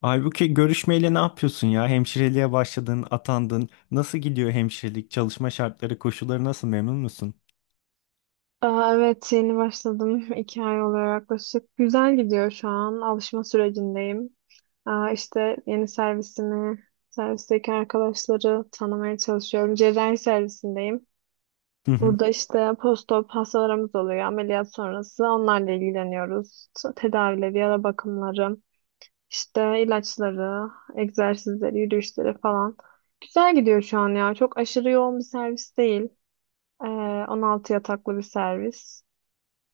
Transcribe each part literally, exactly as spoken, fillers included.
Halbuki görüşmeyle ne yapıyorsun ya? Hemşireliğe başladın, atandın. Nasıl gidiyor hemşirelik? Çalışma şartları, koşulları nasıl? Memnun musun? Aa, evet yeni başladım. iki ay oluyor yaklaşık. Güzel gidiyor şu an. Alışma sürecindeyim. Aa, işte yeni servisimi, servisteki arkadaşları tanımaya çalışıyorum. Cerrahi servisindeyim. Hı hı. Burada işte postop hastalarımız oluyor. Ameliyat sonrası onlarla ilgileniyoruz. Tedavileri, yara bakımları, işte ilaçları, egzersizleri, yürüyüşleri falan. Güzel gidiyor şu an ya. Çok aşırı yoğun bir servis değil. Ee, on altı yataklı bir servis.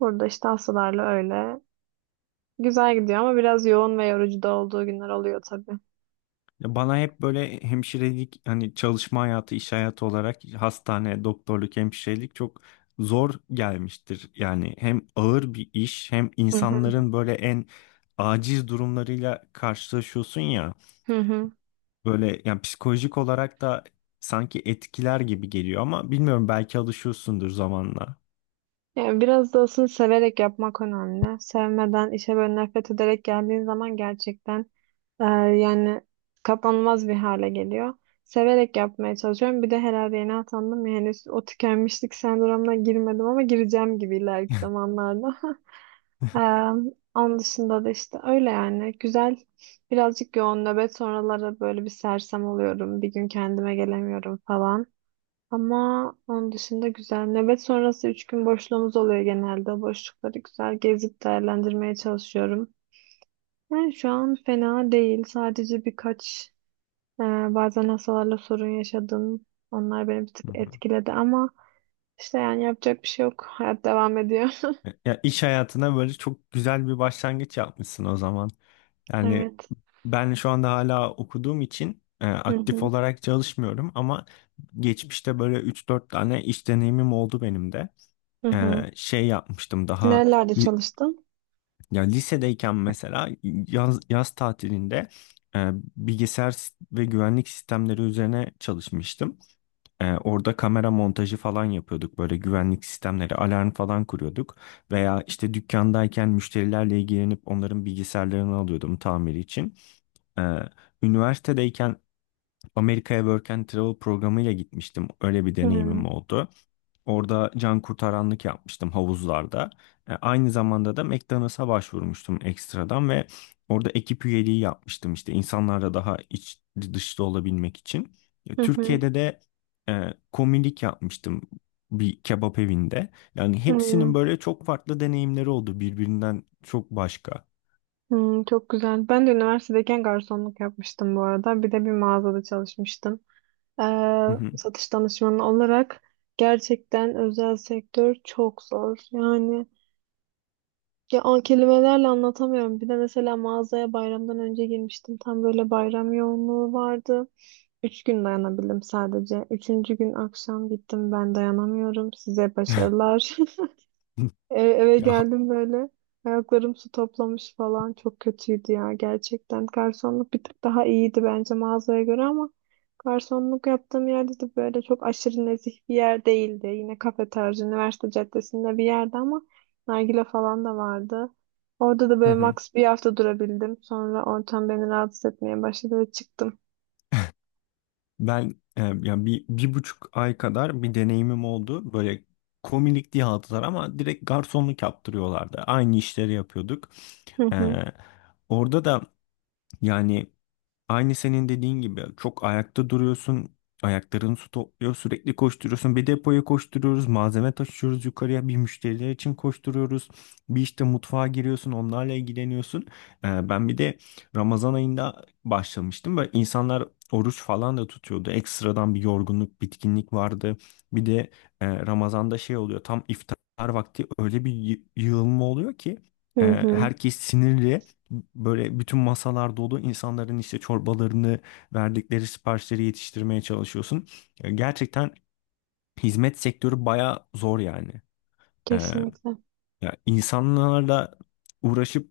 Burada işte hastalarla öyle. Güzel gidiyor ama biraz yoğun ve yorucu da olduğu günler oluyor tabii. Ya Bana hep böyle hemşirelik, hani çalışma hayatı, iş hayatı olarak hastane, doktorluk, hemşirelik çok zor gelmiştir. Yani hem ağır bir iş, hem Hı hı. insanların böyle en aciz durumlarıyla karşılaşıyorsun ya. Hı hı. Böyle yani psikolojik olarak da sanki etkiler gibi geliyor ama bilmiyorum belki alışıyorsundur zamanla. Yani biraz da aslında severek yapmak önemli. Sevmeden, işe böyle nefret ederek geldiğin zaman gerçekten e, yani katlanılmaz bir hale geliyor. Severek yapmaya çalışıyorum. Bir de herhalde yeni atandım ya, henüz o tükenmişlik sendromuna girmedim ama gireceğim gibi ileriki zamanlarda. Ee, onun dışında da işte öyle, yani güzel. Birazcık yoğun nöbet sonraları böyle bir sersem oluyorum, bir gün kendime gelemiyorum falan ama onun dışında güzel. Nöbet sonrası üç gün boşluğumuz oluyor genelde. O boşlukları güzel gezip değerlendirmeye çalışıyorum. Yani şu an fena değil, sadece birkaç e, bazen hastalarla sorun yaşadım, onlar beni bir tık Hı hı. etkiledi ama işte, yani yapacak bir şey yok, hayat devam ediyor. Ya iş hayatına böyle çok güzel bir başlangıç yapmışsın o zaman. Yani Evet. ben şu anda hala okuduğum için e, Hı aktif hı olarak çalışmıyorum ama geçmişte böyle üç dört tane iş deneyimim oldu benim de. hı hı. E, şey yapmıştım daha Nerelerde li- çalıştın? ya lisedeyken mesela yaz, yaz tatilinde, e, bilgisayar s- ve güvenlik sistemleri üzerine çalışmıştım. Ee, orada kamera montajı falan yapıyorduk. Böyle güvenlik sistemleri, alarm falan kuruyorduk. Veya işte dükkandayken müşterilerle ilgilenip onların bilgisayarlarını alıyordum tamiri için. Ee, Üniversitedeyken Amerika'ya Work and Travel programıyla gitmiştim. Öyle bir Hmm. deneyimim oldu. Orada can kurtaranlık yapmıştım havuzlarda. E, aynı zamanda da McDonald's'a başvurmuştum ekstradan ve orada ekip üyeliği yapmıştım işte insanlarla daha iç dışta olabilmek için. E, Hı hı. Türkiye'de de e, komilik yapmıştım bir kebap evinde. Yani Hmm, hepsinin böyle çok farklı deneyimleri oldu birbirinden çok başka. hmm, çok güzel. Ben de üniversitedeyken garsonluk yapmıştım bu arada. Bir de bir mağazada çalışmıştım. Ee, Hı hı. satış danışmanı olarak gerçekten özel sektör çok zor. Yani ya an kelimelerle anlatamıyorum. Bir de mesela mağazaya bayramdan önce girmiştim. Tam böyle bayram yoğunluğu vardı. Üç gün dayanabildim sadece. Üçüncü gün akşam gittim. Ben dayanamıyorum. Size başarılar. E, eve Ya, geldim böyle. Ayaklarım su toplamış falan. Çok kötüydü ya gerçekten. Garsonluk bir tık daha iyiydi bence mağazaya göre ama garsonluk yaptığım yerde de böyle çok aşırı nezih bir yer değildi. Yine kafe tarzı, üniversite caddesinde bir yerde ama nargile falan da vardı. Orada da hı böyle hı. max bir hafta durabildim. Sonra ortam beni rahatsız etmeye başladı ve çıktım. Ben e, yani bir, bir buçuk ay kadar bir deneyimim oldu. Böyle komilik diye aldılar ama direkt garsonluk yaptırıyorlardı. Aynı işleri yapıyorduk. Hı E, hı. Orada da, yani aynı senin dediğin gibi, çok ayakta duruyorsun. Ayakların su topluyor. Sürekli koşturuyorsun. Bir depoya koşturuyoruz. Malzeme taşıyoruz yukarıya. Bir müşteriler için koşturuyoruz. Bir işte mutfağa giriyorsun. Onlarla ilgileniyorsun. Ee, ben bir de Ramazan ayında başlamıştım. Böyle insanlar oruç falan da tutuyordu. Ekstradan bir yorgunluk, bitkinlik vardı. Bir de e, Ramazan'da şey oluyor. Tam iftar vakti öyle bir yı- yığılma oluyor ki e, Hı hı. herkes sinirli. Böyle bütün masalar dolu, insanların işte çorbalarını, verdikleri siparişleri yetiştirmeye çalışıyorsun. E, Gerçekten hizmet sektörü baya zor yani. Kesinlikle. Ya insanlarla uğraşıp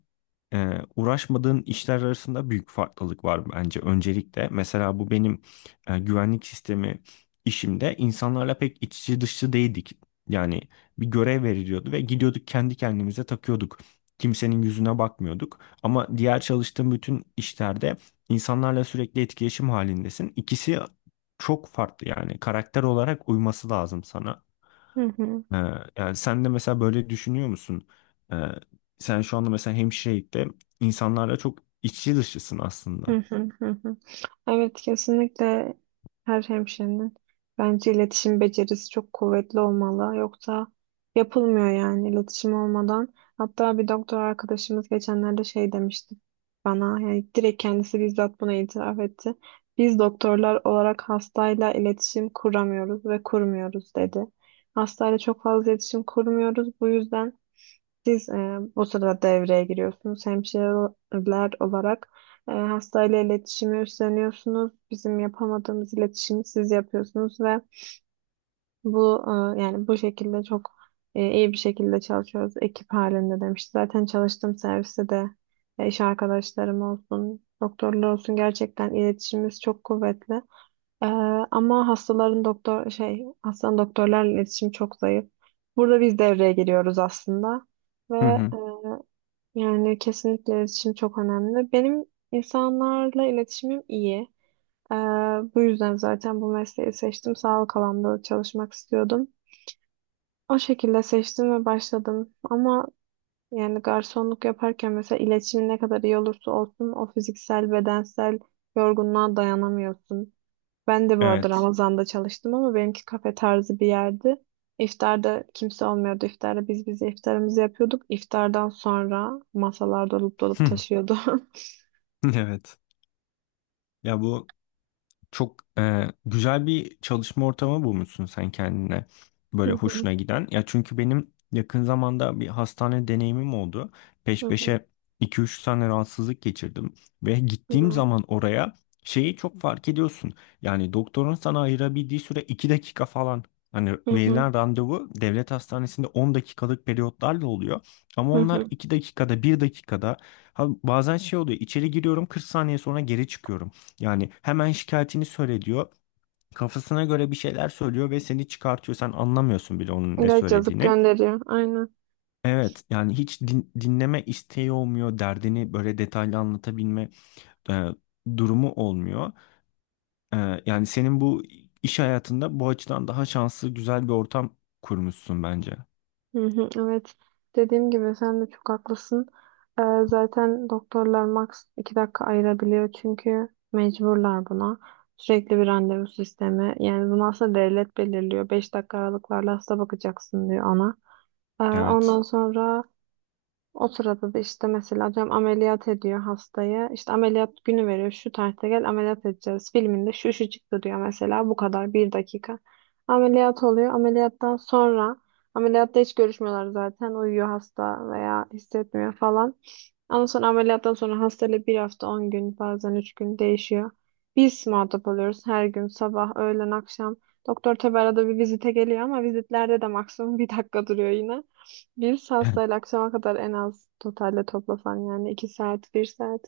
e, uğraşmadığın işler arasında büyük farklılık var bence öncelikle. Mesela bu benim e, güvenlik sistemi işimde insanlarla pek iç içe dışçı değildik. Yani bir görev veriliyordu ve gidiyorduk kendi kendimize takıyorduk. Kimsenin yüzüne bakmıyorduk. Ama diğer çalıştığım bütün işlerde insanlarla sürekli etkileşim halindesin. İkisi çok farklı, yani karakter olarak uyması lazım sana. Hı hı. Ee, Yani sen de mesela böyle düşünüyor musun? Ee, Sen şu anda mesela hemşirelikte insanlarla çok içi dışısın Hı aslında. hı hı hı. Evet, kesinlikle her hemşirenin bence iletişim becerisi çok kuvvetli olmalı. Yoksa yapılmıyor yani iletişim olmadan. Hatta bir doktor arkadaşımız geçenlerde şey demişti bana, yani direkt kendisi bizzat bunu itiraf etti. Biz doktorlar olarak hastayla iletişim kuramıyoruz ve kurmuyoruz, dedi. Hastayla çok fazla iletişim kurmuyoruz. Bu yüzden siz e, o sırada devreye giriyorsunuz. Hemşireler olarak e, hastayla iletişimi üstleniyorsunuz. Bizim yapamadığımız iletişimi siz yapıyorsunuz ve bu e, yani bu şekilde çok e, iyi bir şekilde çalışıyoruz. Ekip halinde, demişti. Zaten çalıştığım serviste de e, iş arkadaşlarım olsun, doktorlar olsun gerçekten iletişimimiz çok kuvvetli. E, ama hastaların doktor şey hastanın doktorlarla iletişimi çok zayıf. Burada biz devreye giriyoruz aslında. Hı Ve hı. yani kesinlikle iletişim çok önemli. Benim insanlarla iletişimim iyi. Ee, bu yüzden zaten bu mesleği seçtim. Sağlık alanında çalışmak istiyordum. O şekilde seçtim ve başladım. Ama yani garsonluk yaparken mesela iletişimin ne kadar iyi olursa olsun, o fiziksel, bedensel yorgunluğa dayanamıyorsun. Ben de bu arada Evet. Ramazan'da çalıştım ama benimki kafe tarzı bir yerdi. İftarda kimse olmuyordu. İftarda biz bize iftarımızı yapıyorduk. İftardan sonra masalar dolup dolup taşıyordu. Evet. Ya bu Çok e, güzel bir çalışma ortamı bulmuşsun sen kendine. Hı Böyle hı, hoşuna giden. Ya çünkü benim yakın zamanda bir hastane deneyimim oldu. hı Peş hı, peşe iki üç tane rahatsızlık geçirdim. Ve hı gittiğim hı, zaman oraya, şeyi çok fark ediyorsun. Yani doktorun sana ayırabildiği süre iki dakika falan. Hani hı hı, verilen randevu devlet hastanesinde on dakikalık periyotlarla oluyor. Ama hı onlar hı. iki dakikada, bir dakikada. Ha, bazen şey oluyor. İçeri giriyorum, kırk saniye sonra geri çıkıyorum. Yani hemen şikayetini söyle diyor. Kafasına göre bir şeyler söylüyor ve seni çıkartıyor. Sen anlamıyorsun bile onun ne İlaç yazıp söylediğini. gönderiyor. Aynen. Evet, yani hiç din- dinleme isteği olmuyor. Derdini böyle detaylı anlatabilme e, durumu olmuyor. E, yani senin bu iş hayatında bu açıdan daha şanslı, güzel bir ortam kurmuşsun bence. Hı hı. Evet, dediğim gibi sen de çok haklısın. Ee, zaten doktorlar max iki dakika ayırabiliyor çünkü mecburlar buna. Sürekli bir randevu sistemi. Yani bunu aslında devlet belirliyor. Beş dakika aralıklarla hasta bakacaksın diyor ona. Ee, Evet. ondan sonra o sırada da işte mesela diyorum, ameliyat ediyor hastayı. İşte ameliyat günü veriyor. Şu tarihte gel, ameliyat edeceğiz. Filminde şu şu çıktı diyor mesela. Bu kadar, bir dakika. Ameliyat oluyor. Ameliyattan sonra ameliyatta hiç görüşmüyorlar zaten. Uyuyor hasta veya hissetmiyor falan. Ondan sonra, ameliyattan sonra hastayla bir hafta, on gün, bazen üç gün değişiyor. Biz muhatap oluyoruz her gün sabah öğlen akşam. Doktor tabi arada bir vizite geliyor ama vizitlerde de maksimum bir dakika duruyor yine. Bir saatle akşama kadar en az totalde toplasan yani iki saat, bir saat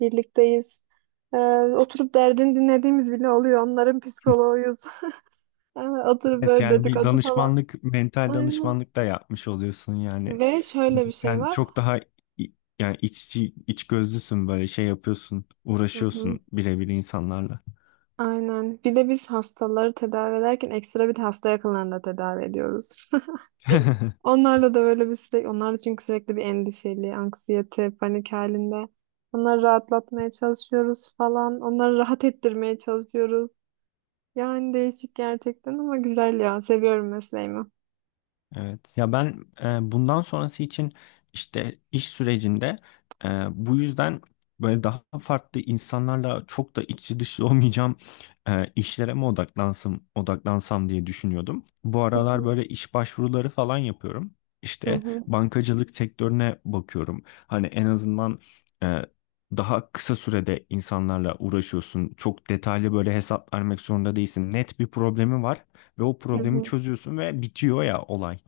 birlikteyiz. Ee, oturup derdini dinlediğimiz bile oluyor. Onların psikoloğuyuz. Ee, Oturup Evet, böyle yani bir dedikodu falan. danışmanlık, mental Aynen. danışmanlık da yapmış oluyorsun yani. Ve şöyle Çünkü bir şey sen var. çok daha i- yani iççi, iç gözlüsün, böyle şey yapıyorsun, Hı hı. uğraşıyorsun birebir insanlarla. Aynen. Bir de biz hastaları tedavi ederken ekstra bir de hasta yakınlarını da tedavi ediyoruz. Onlarla da böyle bir sürekli, onlar da çünkü sürekli bir endişeli, anksiyete, panik halinde. Onları rahatlatmaya çalışıyoruz falan. Onları rahat ettirmeye çalışıyoruz. Yani değişik gerçekten ama güzel ya. Seviyorum mesleğimi. Evet. Ya ben e, bundan sonrası için işte, iş sürecinde, e, bu yüzden böyle daha farklı, insanlarla çok da içi dışı olmayacağım e, işlere mi odaklansam odaklansam diye düşünüyordum. Bu Hı aralar hı, böyle iş başvuruları falan yapıyorum. hı İşte hı, bankacılık sektörüne bakıyorum. Hani en azından e, daha kısa sürede insanlarla uğraşıyorsun. Çok detaylı böyle hesap vermek zorunda değilsin. Net bir problemi var ve o hı problemi hı, çözüyorsun ve bitiyor ya olay.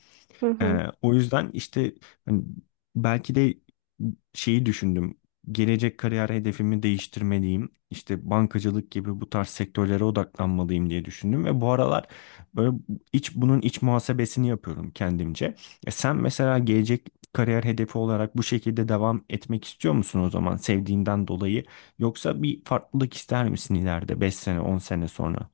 hı hı. Ee, o yüzden işte, hani, belki de şeyi düşündüm. Gelecek kariyer hedefimi değiştirmeliyim. İşte bankacılık gibi bu tarz sektörlere odaklanmalıyım diye düşündüm ve bu aralar böyle iç bunun iç muhasebesini yapıyorum kendimce. E sen mesela gelecek kariyer hedefi olarak bu şekilde devam etmek istiyor musun o zaman, sevdiğinden dolayı? Yoksa bir farklılık ister misin ileride, beş sene on sene sonra?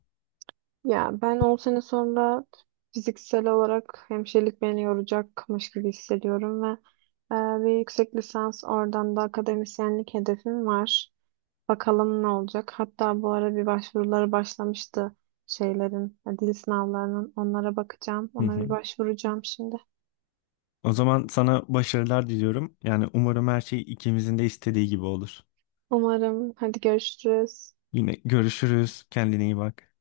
Ya ben on sene sonra fiziksel olarak hemşirelik beni yoracakmış gibi hissediyorum ve e, bir yüksek lisans, oradan da akademisyenlik hedefim var. Bakalım ne olacak. Hatta bu ara bir başvuruları başlamıştı şeylerin, e, dil sınavlarının. Onlara bakacağım. Hı Ona hı. bir başvuracağım şimdi. O zaman sana başarılar diliyorum. Yani umarım her şey ikimizin de istediği gibi olur. Umarım. Hadi görüşürüz. Yine görüşürüz. Kendine iyi bak.